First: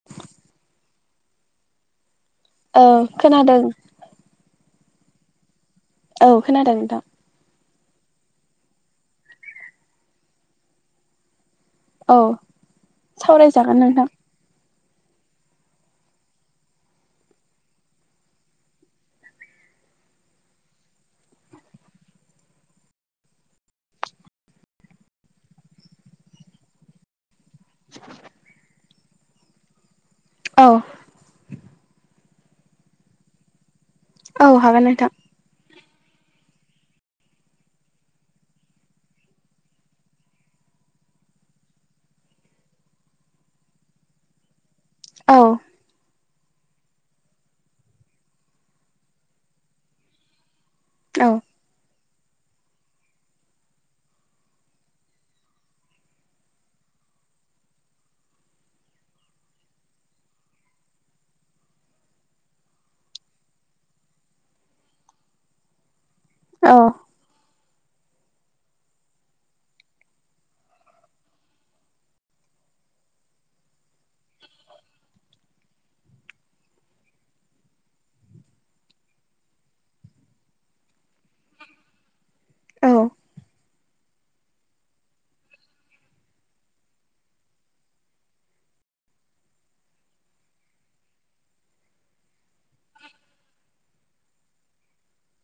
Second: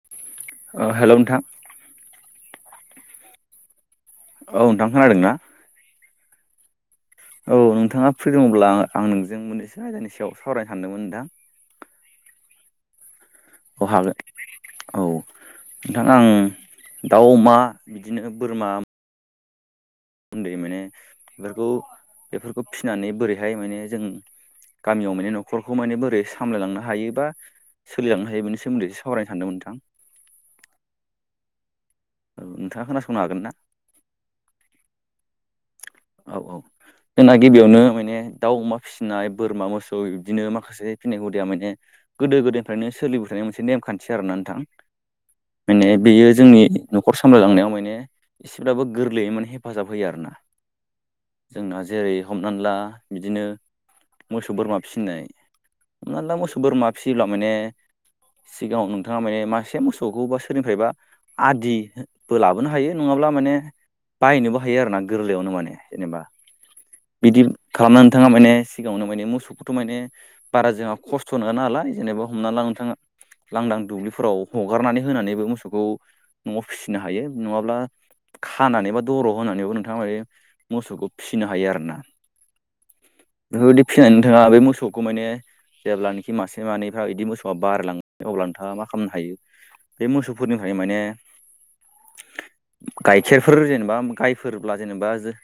[inaudible] हेल' नोंथां। औ खोनादों। औ नोंथां खोनादों ना? औ खोनादों नोंथां। औ नोंथाङा फ्रि दङब्ला आं नोंजों मोननैसो आयदानि सायाव सावरायनो सानदोंमोन नोंथां। औ सावराय अहागोन औ नोंथां आं दाउ अमा बिदिनो बोरमा उन्दै माने बेफोरखौ बेफोरखौ फिसिनानै बोरैहाय माने जों गामियाव माने न'खरखौ माने बोरै सामलायलांनो हायोबा सोलिलांनो हायो बेनि सोमोन्दै सावरायनो सानदों नोंथां। औ औ नोंथाङा खोनासंनो हागोन ना? औ हागोन नोंथां। औ औ जोंना गिबियावनो माने दाउ अमा फिसिनाय बोरमा मोसौ बिदिनो माखासे [unintelligible] फिनाय हुदिया माने गोदो गोदायनिफ्रायनो सोलिबोथनाय मोनसे नेमखान्थि आर ना नोंथां। औ माने बेयो जोंनि न'खर सामलायलांनायाव माने एसेब्लाबो गोरलैयै माने हेफाजाब होयो आरो ना। औ जोंना जेरै हमनानै ला बिदिनो मोसौ बोरमा फिसिनाय हमना ला मोसौ बोरमा फिसियोब्ला माने सिगाङाव नोंथाङा माने मासे मोसौखौ बा सोरनिफ्रायबा आदिबो लाबोनो हायो नङाब्ला माने बायनोबो हायो आरो ना गोरलैयावनो माने जेनेबा अ बिदि खालामना नोंथाङा माने सिगाङावनो माने मोसौखौथ' माने बारा जोंहा खस्थ' नङा नालाय जेनेबा हमना ला नोंथाङा लांदां दुब्लिफोराव हगारनानै होनानैबो मोसौखौ न'आव फिसिनो हायो नङाब्ला खानानै बा दरग होनानैबो नोंथाङा माने मोसौखौ फिसिनो हायो आरोना औ बेफोरबायदि फिनानै नोंथाङा बे मोसौखौ माने जेब्लानोखि मासे मानैफ्रा इदि मोसौआ बारलाङो अब्ला नोंथांआ मा खालामनो हायो बे मोसौफोरनिफ्राय माने गाइखेरफोर जेनेबा गायफोरब्ला जेनेबा जो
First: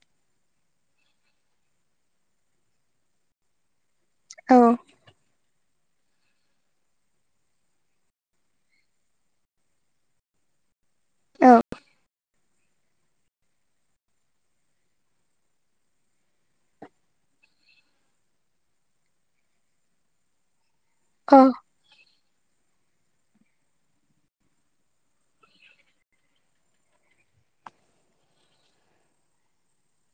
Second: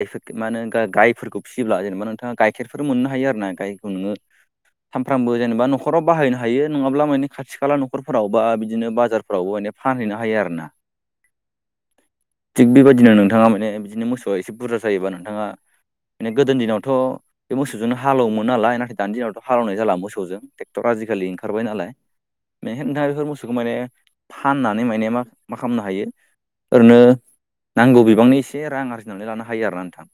[unintelligible] मा होनो गा-गायफोरखौ फियोब्ला जेनेबा नोंथाङा गाइखेरफोर मोननो हायो आरो ना गायखौ नोङो औ सानफ्रामबो जेनेबा न'खराव बाहायनो हायो नङाब्ला मानि खाथि खाला न'खरफोराव बा बिदिनो बाजार फ्रावबो माने फानहैनो हायो आरो ना औ थिग बेबायदिनो नोंथाङा माने बिदिनो मोसौ ओ एसे बुरजा जायोबा नोंथाङा माने गोदोनि दिनावथ' बे मोसौजोंनो हालौवोमोन नालाय नाथाय दानि दिनावथ' हालौवनाय जाला मोसौजों टेक्टर आजिखालि औ ओंखारबाय नालाय [unintelligible] दा बेफोर मोसौखौ माने फाननानै माने मा मा खालामनो हायो ओरैनो नांगौ बिबांनि एसे रां आरजिनानै लानो हायो आरो ना नोंथां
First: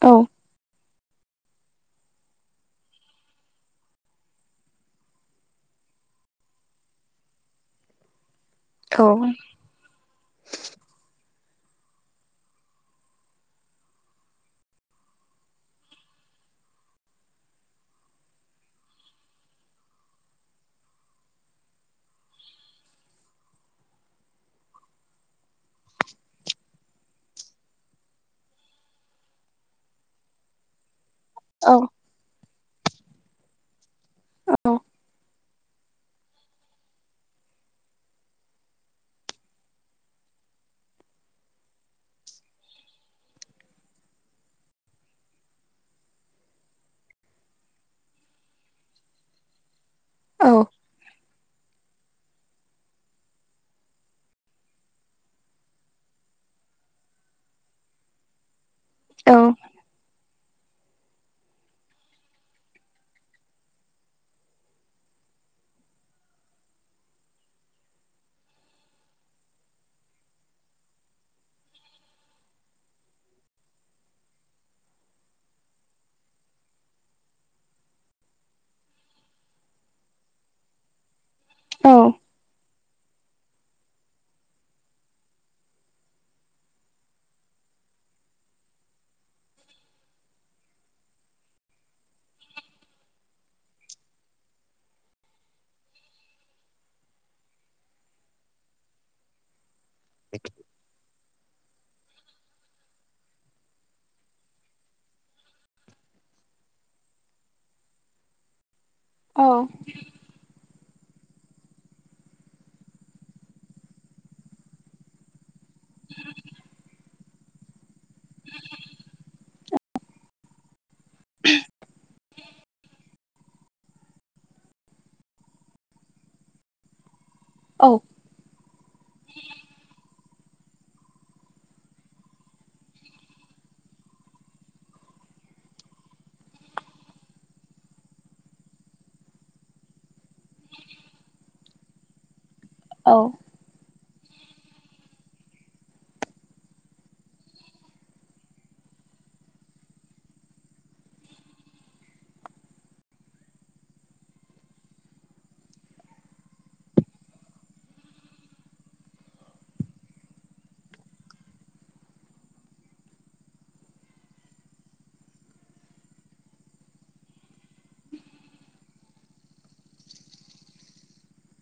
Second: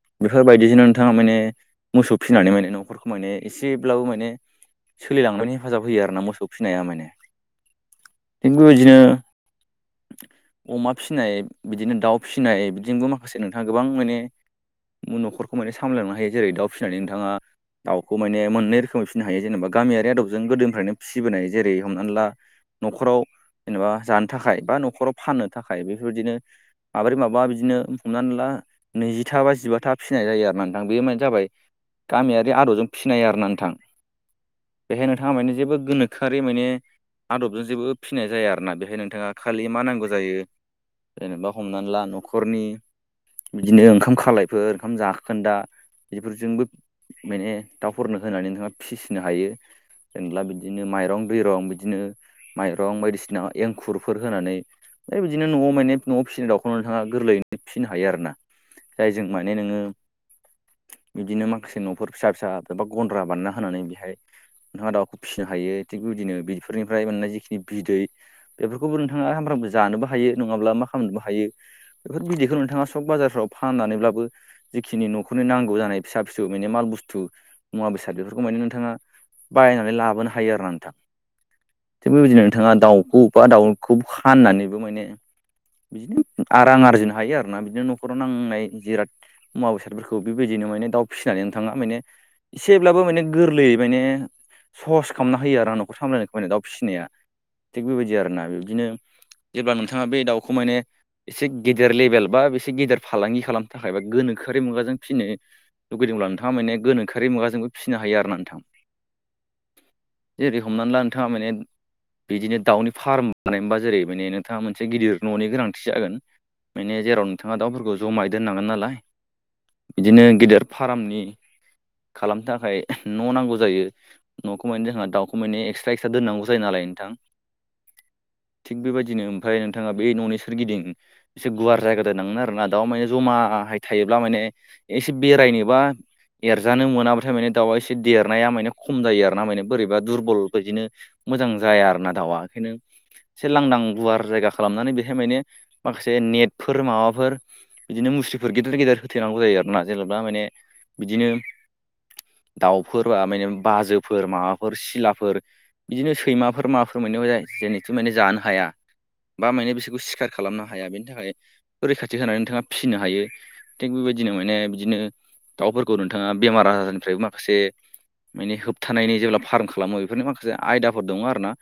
औ बेफोरबायदिजोंनो नोंथाङा माने मोसौ फिनानै माने न'खरखौ माने एसेब्लाबो माने सोलिलांनायनि हेफाजाब होयो आरोना मोसौ फिनाया माने थिग बे बादिनो औ अमा फिनाय बिदिनो दाउ फिनाय बिदिनोबो मा खासे नोंथाङा गोबां माने न'खरखौ माने सामलायलांनो हायो जेरै- दाउ फिनानै नोंथाङा दाउखौ माने मोननै रोखोमै फिनो हायो जेनेबा गामियारि आदबजों गोदोनिफ्रायनो फिबोनाय जेरै- हमनानै ला न'खराव जेनेबा जानो थाखाय बा न'खराव फाननो थाखाय बेफोरबायदिनो माब्रै माबा बिदिनो हमनानै ला नैजिथा बा जिबाथा फिनाय जायो आरोना नोंथां बे मा जाबाय औ गामियारि आदबजों फिनाय आरोना नोंथां बेहाय नोंथाङा माने जेबो गोनो खोआरि माने आदबजों जेबो फिनाय जाया आरोना बेहाय नोंथाङा खालि मा नांगौ जायो जेनेबा हमनानै ला न'खरनि बिदिनो ओंखाम खालायफोर ओंखाम जाखोन्दा बेफोरजोंबो माने दाउफोरनो होनानै नोंथाङा फिसिनो हायो। जेनेब्ला औ बिदिनो माइरं दैरं बिदिनो माइरं बायदिसिना एंखुरफोर होनानै फ्राय बिदिनो न'आव माने न'आव फिसिनाय दाउखौनो नोंथाङा गोरलै फिनो हायो आरोना जायजों औ माने नोङो बिदिनो माखासे न'फोर फिसा फिसा एबा गन्द्रा बानायना होनानै बेहाय नोंथाङा दाउखौ फिनो हायो थिग बिबायदिनो बेफोरनिफ्राय मोननाय जिखिनि बिदै बेफोरखौबो नोंथाङा सामफ्रोमबो जानोबो हायो नङाब्ला मा खालामनोबो हायो बेफोर बिदैखौ नोंथाङा सक बाजारफ्राव फाननानैब्लाबो जिखिनि न'खरनि नांगौ जानाय फिसा फिसौ माने माल बुस्थु मुवा बेसाद बेफोरखौ माने नोंथाङा बायनानै लाबोनो हायो आरोना नोंथां। औ बेफोर बादिनो नोंथाङा दाउखौ बा दाउखौ फाननानैबो माने बिदिनो आ रां आर जिनो हायो आरोना बिदिनो न'खराव नांनाय जिराद मुवा बेसादफोरखौ बेबायदिनो माने दाउ फिनानै नोंथाङा माने एसेब्लाबो माने गोरलैयै माने सहस खालामना होयो आरों न'खर सामलायनायखौ माने दाउ फिसिनाया थिग बेबायदि आरोना बिबदिनो जेब्ला नोंथाङा बे दाउखौ माने एसे गेदेर लेभेल बा बेसे गेदेर फालांगि खालामनो थाखाय बा गोनोखोआरि मुगाजों फिनो लुगैदोंब्ला नोंथाङा माने गोनोखोआरि मुगाजोंबो फिनो हायो आरोना नोंथां। औ जेरै हमनानै ला नोंथांङा माने बिदिनो दाउनि फार्म बानायबा जेरै माने नोंथांङा मोनसे गिदिर न'नि गोनांथि जागोन। माने जेराव नोंथांङा दाउफोरखौ जमाहै दोननांगोन नालाय बिदिनो गेदेर फार्मनि खालामनो थाखाय न' नांगौ जायो। न'खौ मानि जोंहा दाखौ मानि एक्सट्रा एक्सट्रा दोननांगौ जायोनालाय नोंथां। औ थिग बेबायदिनो ओमफ्राय नोंथांङा बे न'नि सोरगिदिं से गुवार जायगा दोननांगोन आरोना दाउ माने जमाहाय थायोब्ला माने एसे बेरायनोबा एरजानो मोनाबाथाय माने दाउआ एसे देरनाया माने खम जायो आरोना माने बोरैबा दुरबल बायदिनो मोजां जाया आरोना दाउआ खायनो से लांदां गुवार जायगा खालामनानै बेहाय माने बे नेटफोर माबाफोर इदिनो मुस्रिफोर गेदेर गेदेर होथेनांगौ जायो आरोना जेनेबा माने बिदिनो दाउफोर आमाय ना बाजोफोर माबाफोर सिलाफोर बिदिनो सैमाफोर माफोर मोननाय जेनेथु माने जानो हाया बा मायानि बिसोरखौ सिखार खालामनो हाया बेनि थाखाय रैखाथि होनानै थांङा फिनो हायो। थिग बेबायदिनो माने बिदिनो दाउफोरखौ नोंथांङा बेमार आजारनिफ्रायबो माखासे माने होबथानायनि जेब्ला फार्म खालामो बेफोरनि माखासे आयदाफोर दंङ आरोना।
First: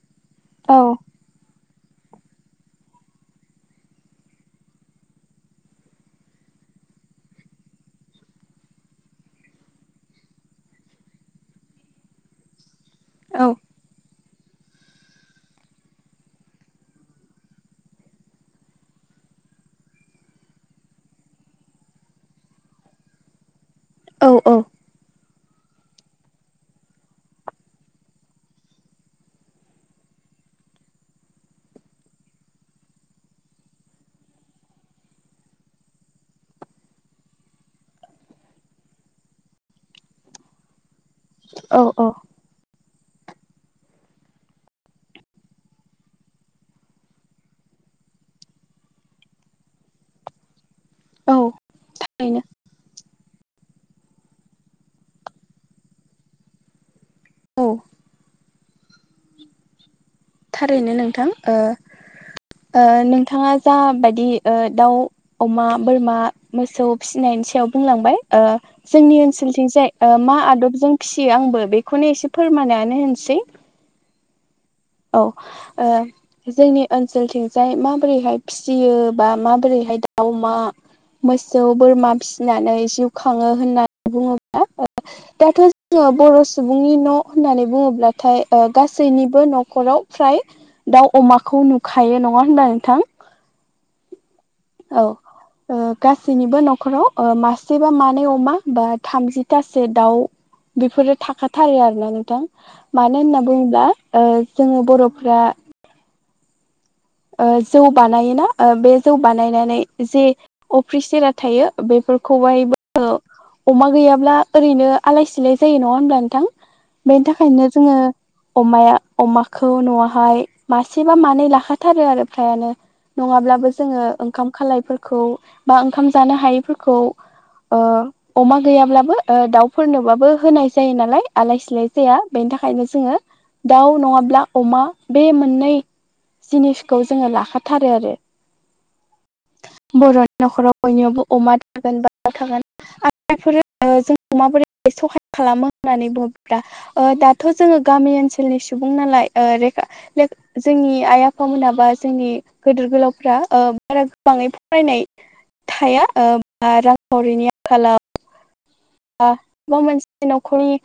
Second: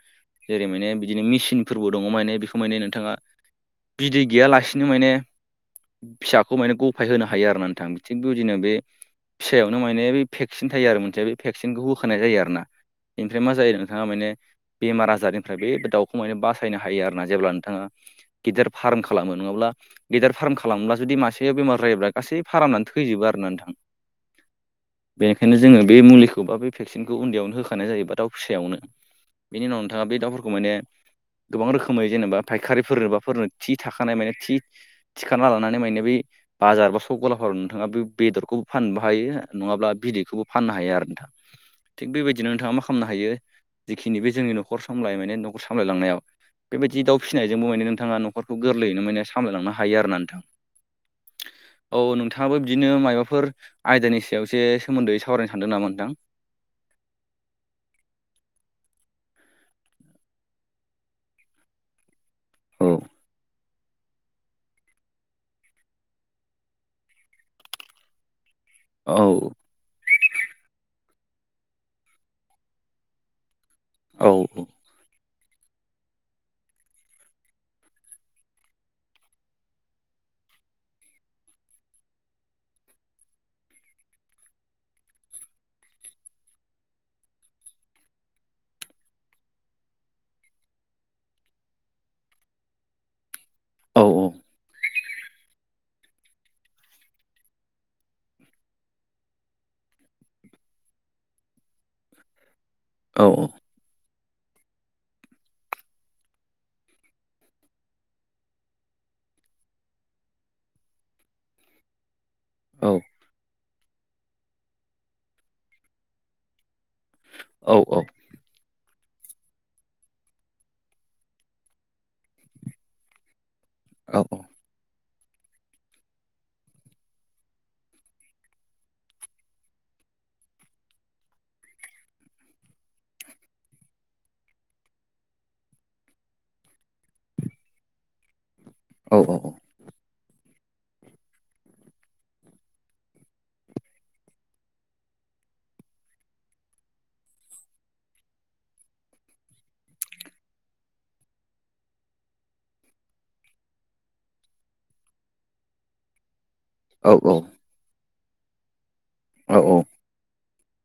जेरै माने बिदिनो मेसिनफोरबो दंङ माने बेखौ माने नोंथांङा बिदै गैयालासिनो माने फिसाखौ माने गफाय होनो हायो आर ना नोंथां थिग बेबायदिनो बे फिसायावनो माने ब भेक्सिन थायो आरो मोनसे बे भेक्सिनखौ होखानाय जायो आरो ना। इनफ्राय मा जायो नोंथांङा माने बेमार आजारनिफ्राय बे दाउखौमाय बासायनो हायो आरोना जेब्ला नोंथांङा गिदेर फार्म खालामो नंङाब्ला गेदेर फार्म खालामब्ला जुदि मासेयाव बेमार जायोब्ला गासै फारामनानै थैजोबो आरोना नोंथां। औ औ बेनिखायनो जोंङो बे मुलिखौ बा बे भेक्सिनखौ उन्दैयावनो होखानाय जायोबा दाउ फिसायावनो। बेनि उनाव नोंथांङा बे दाउफोरखौ माने गोबां रोखोमै जेनेबा फायखारिफोरनो बा फोरनो थि थाखानाय माने थि थिखांना लानानै माने बै बाजार बा सक गलाफोराव नोंथांङा बे बेदरखौबो फाननोबो हायो नंङाब्ला बिदैखौबो फाननो हायो आरो नोंथां औ थिग औ बेबायदिनो थांङा मा खालामनो हायो जिखिनि बे जोंनि न'खर सामलाय माने न'खर सामलायलांनायाव बेबायदि दाउ फिसिनायजोंबो नोंथांङा न' न'खरखौ गोरलैयैनो माने सामलायलांनो हायो आरो ना नोंथां। औ नोंथांङाबो बिदिनो माबाफोर आयदानि सायावसो सोमोन्दै सावरायनो सानदों नामा नोंथां? औ थारैनो नोंथां ओ ओ औ नोंथांङा जाबायदि ओ दाउ अमा, बोरमा, मोसौ फिनायनि सायाव बुंलांबाय ओ औ जोंनि ओनसोलथिं जाय ओ मा आदबजों फिसियो आंबो बेखौनो एसे फोरमानानै होनसै। औ औ ओ जोंनि ओनसोलथिंजाय माबोरैहाय फिसियो बा माबोरैहाय दाउ अमा मोसौ, बोरमा फिसिनानै जिउ खांङो होननानै बुंङोब्ला ओ दाथ' जोंङो बर' सुबुंनि न' होननानै बुंङोब्लाथाय गासैनिबो न' खराव फ्राय दाउ अमाखौ नुखायो नंङा होनबा नोंथां? औ औ औ ओ गासैनिबो न'खराव ओ मासे बा मानै अमा बा थामजिथासो दाउ बेफोरो थाखाथारो आरोना नोंथां मानो औ होनना बुंङोब्ला ओ जोंङो बर'फ्रा जौ बानायोना बे जौ बानायनानै जे अफिसिय थायो बेफोरखौहाय औ अमा गैयाब्ला ओरैनो आलाय सिलाय जायो नङा होनब्ला नोंथां बेनि थाखायनो औ जोङो अमाया अमाखौ न'आवहाय मासेबा मानै लाखाथारो आरो फ्रायानो नङाब्लाबो जोङो औ ओंखाम खालायफोरखौ बा ओंखाम जानो हायैफोरखौ ओ [unintelligible] अमा गैयाब्लाबो दाउफोरनोबाबो होनाय जायो नालाय आलाय सिलाय जाया बेनि थाखायनो जोङो दाउ नङाब्ला अमा बे मोननै जिनिसखौ जोङो लाखाथारो आरो औ औ औ बर'नि न'खराव बयनियावबो अमा थागोन बाउ थागोन आफोर जोंखौ माबोरै सहाय खालामो होननानै बुङोब्ला दाथ' जोङो गामि ओनसोलनि सुबुं नालाय ओ लेखा जोंनि आइ आफा बिफा मोनाबा जोंनि गदिर गोलावफोरा बारा गोबाङै फरायनाय थाया बा रांखावरिनि आंखालाव औ मा मोनसे न'खरि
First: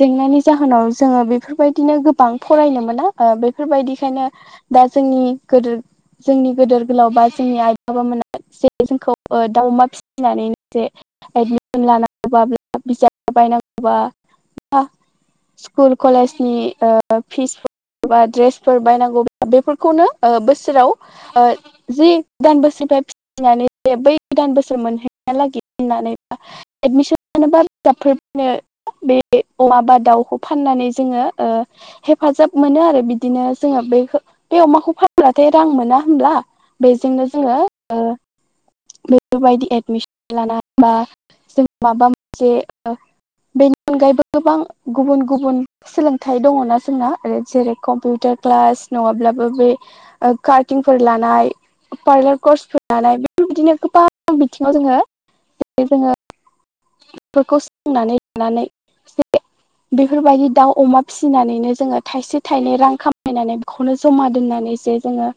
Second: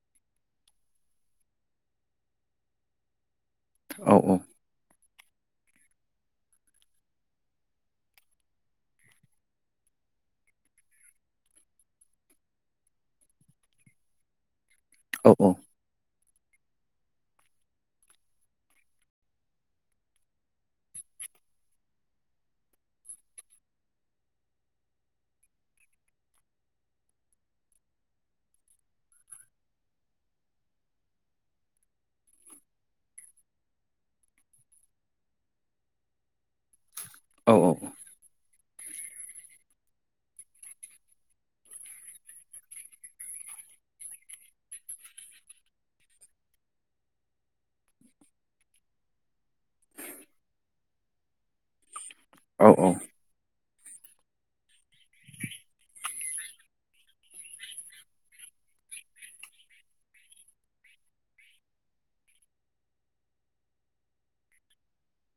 जेंनानि जाहोनाव जोङो बेफोरबायदिनो गोबां फरायनो मोना बेफोरबायदिखायनो दा जोंनि गोदो जोंनि गदोर गोलाव बा जोंनि आइ बाबाोना जे जोंखौ दाउमा फि एदमिसन लानानै अब्ला बिजाब बायनांगौबा औ औ स्कुल कलेजनि फिस एबा ड्रेसफोर बायनांगौ बेफोरखौनो बोसोराव जि दान बसिबाय फैनानै दे बै गोदान बोसोर मोनहैना लागि होननानै एडमिसन मोनोबा बिजाबफोर बायनो बे औवा बा दाउखौ फाननानै जोङो हेफाजाब मोनो आरो बिदिनो जोङो बे अमाखौ फानब्लाथाय रां मोना होनोमब्ला बेजोंनो जोङो औ बेफोरबायदि एडमिसन लानानै बा जों माबा मोनसे बेनि अनगायैबो गोबां गुबुन गुबुन सोलोंथाइ दङना जोंना आरो जेरै कम्पिउटार क्लास नङाब्लाबो बे कार्टिंफोर लानाय पार्लार औ कर्सफोर लानाय बेफोरबायदिनो गोबां बिथिङाव जोङो जोङो बेफोरखौ सोंनानै लानानै एसे बेफोरबायदि दाउ अमा फिसिनानैनो जोङो थाइसे थाइनै रां खामायनानै खौनो जमा दोननानै जे जोङो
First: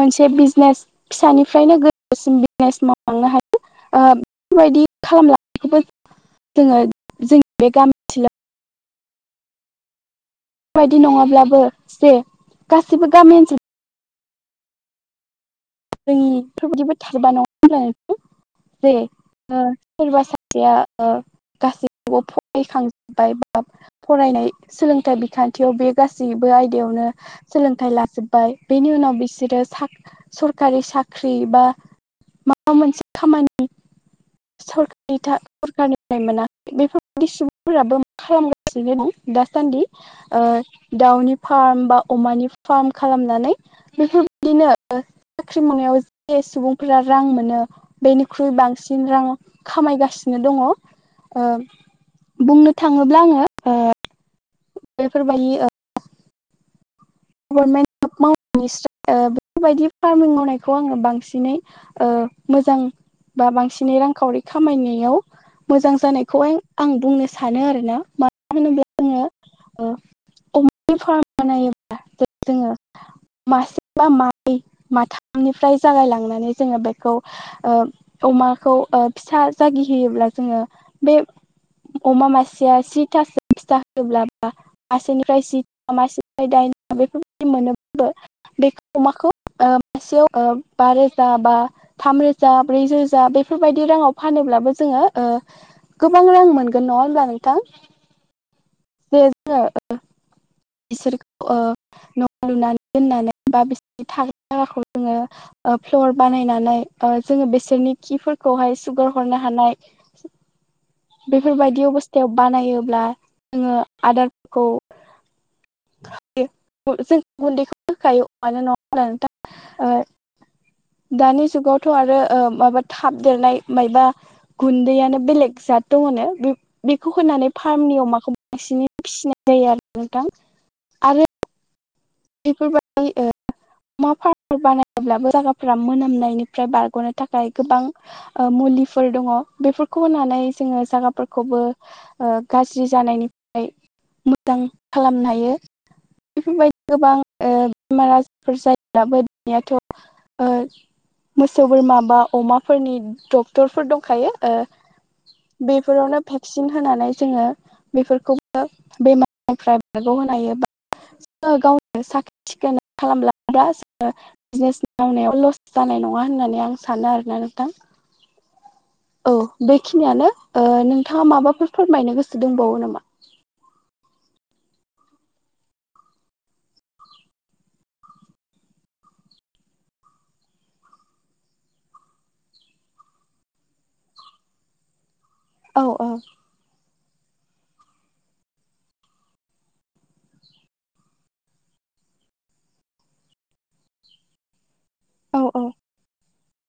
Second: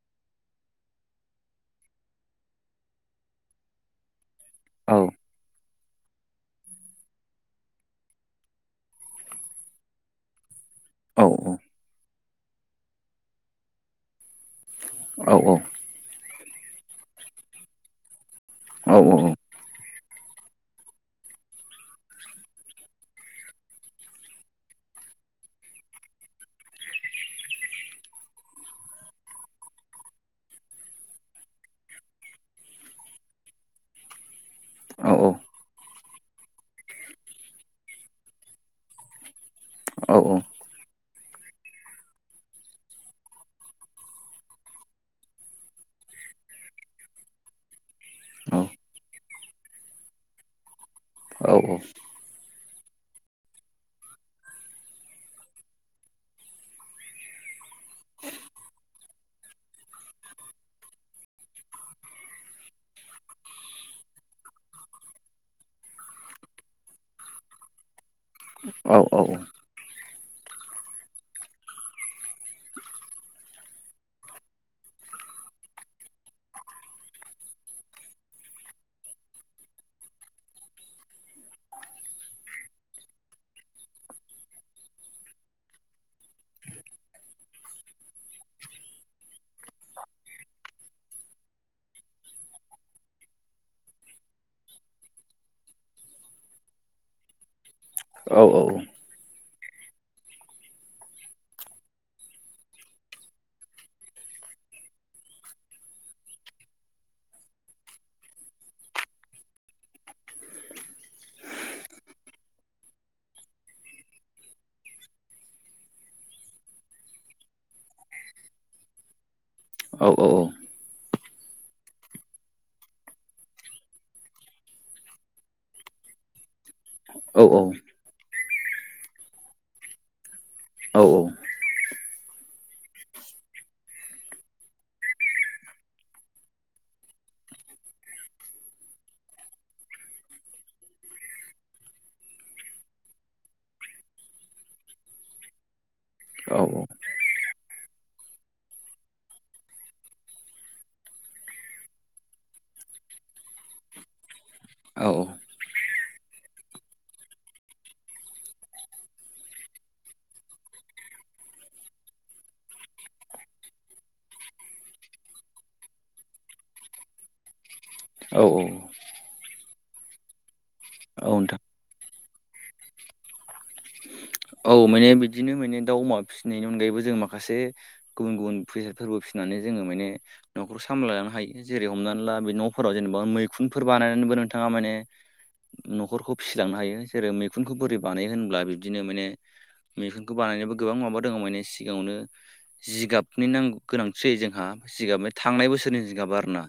मोनसे बिजनेस फिसानिफ्रायनो गोजोसिम बिजनेस मावलांनो हायो बेफोरबायदि औ औ खालामनायखौबो जोङो जोंनि बे गामि ओनसोलाव बेबायायदि औ नङाब्लाबो जे गासिबो गामि ओनसोलाव औ औ जोंनि बेफोरबायदिबो थारबा नङा जे सोरबा सासेया गासैखौबो फरायखांजोबबाय बा फरायनाय सोलोंथाइ बिखान्थियाव बे गासैबो आयदायावनो सोलोंथाइ लाजोबबाय बेनि उनाव बिसोरो सरखारि साख्रि बा माबा मोनसे खामानि सरकारि सरखारारनिफ्राय मोना बेफोरबायदि सुबुंफोराबो मा खालामगासिनो दं दासान्दि दउनि फार्म बा अमानि फार्म खालामनानै बेफोरबायदिनो साख्रि मावनायाव जे सुबुंफोरा रां मोनो बेनिख्रुइ बांसिन रां खामायगासिनो दङ'। औ औ। बुंनो थाङोब्ला आङो ओ बेफोरबायदि ओ गभर्नमेन्ट जब मावनायनिसाय बेफोरबायदि फार्मिं मावनायखौ आङो बांसिनै ओ मोजां बा बांसिनै रांखावरि खामायनायाव मोजां जानायखौहाय आं बुंनो सानो आरोना। मानो होनोब्ला जोङो ओ अमानि फार्म बानायोब्ला जोङो मासे बा मानै माथामनिफ्राय जागायलांनानै जोङो बेखौ ओ अमाखौ ओ फिसा जागि होयोब्ला जोङो बे अमा मासेया जिथासो फिसा होयोब्ला मासेनिफ्राय जिथा मासे दायना बेफोरबायदि मोनोब्लाबो बेफोर अमाखौ ओ मासेयाव ओ बा रोजा बा थाम रोजा ब्रै रोजा बेफोरबायदि राङाव फानोब्लाबो जोङो ओ गोबां रां मोनगोन नङा होनोमब्ला नोंथां? औ औ। [unintelligible] बिसोरखौ ओ न' लुनानै दोननानै बा बिसोरनि थाग्रा जायगाखौ जोङो ओ फ्लर बानायनानै ओ जोङो बेसोरनि खिफोरखौहाय सुगार हरनो हानाय बेफोरबायदि अबस्थायाव बानायोब्ला जोङो आदारफोरखौ [unintelligible] जों गुन्दैखौ होखायो अमानो नङा होनबा नोंथां ओ दानि जुगावथ' आरो ओ माबा थाब देरनाय मायबा गुन्दैयानो बेलेग जात दङनो बे बेखौ होनानै फार्मनि अमाखौ बांसिनै फिसिनाय जायो आरो नोंथां। औ आरो औ। बेफोरबायदि ओ अमा फार्मफोर बानायोब्लाबो जायगाफोरा मोनामनायनिफ्राय बारग'नो थाखाय गोबां ओ मुलिफोर दङ बेफोरखौ होनानै जोङो जागाफोरखौबो ओ गाज्रि जानायनिफ्राय मोजां खालामनो हायो। [inaudible] बेफोरबायदि गोबां ओ बेमार आजारफोर जायोब्लाबो दानियाथ' ओ मोसौ, बोरमा बा अमाफोरनि डक्टरफोर दंखायो। ओ बेफोरावनो भेक्सिन होनानै जोङो बेफोरखौबो बेमारनिफ्राय बारग' होनो हायो बा जोङो गावनो साखोन सिखोन खालामब्ला गासिबो बिजनेस मावनायाव लस जानाय नङा होननानै आं सानो आरोना नोंथां। औ औ। औ बेखिनियानो ओ नोंथाङा नोंथां माबाफोर फोरमायनो गोसो दंबावो नामा? औ माने बिदिनो माने दाउ अमा फिसिनायनि अनगायैबो जों माखासे गुबुन गुबुन [unintelligible] फोरबो फिसिनानै जोङो माने न'खर सामलायलांनो हायो। जेरै हमनानै ला बे न'फोराव जेनेबा मैखुनफोर बानायनानैबो नोंथाङा माने औ औ न'खरखौ फिसिलांनो हायो, जेरै मैखुनखौ बोरै बानायो होनब्ला बिब्दिनो माने मैखुनखौ बानायनोबो गोबां माबा दङ' माने सिगाङावनो जिगाबनि नांगौ। गोनांथि जायो जोंहा जिगाब माने औ औ थांनाय बोसोरनि जिगाब आरोना।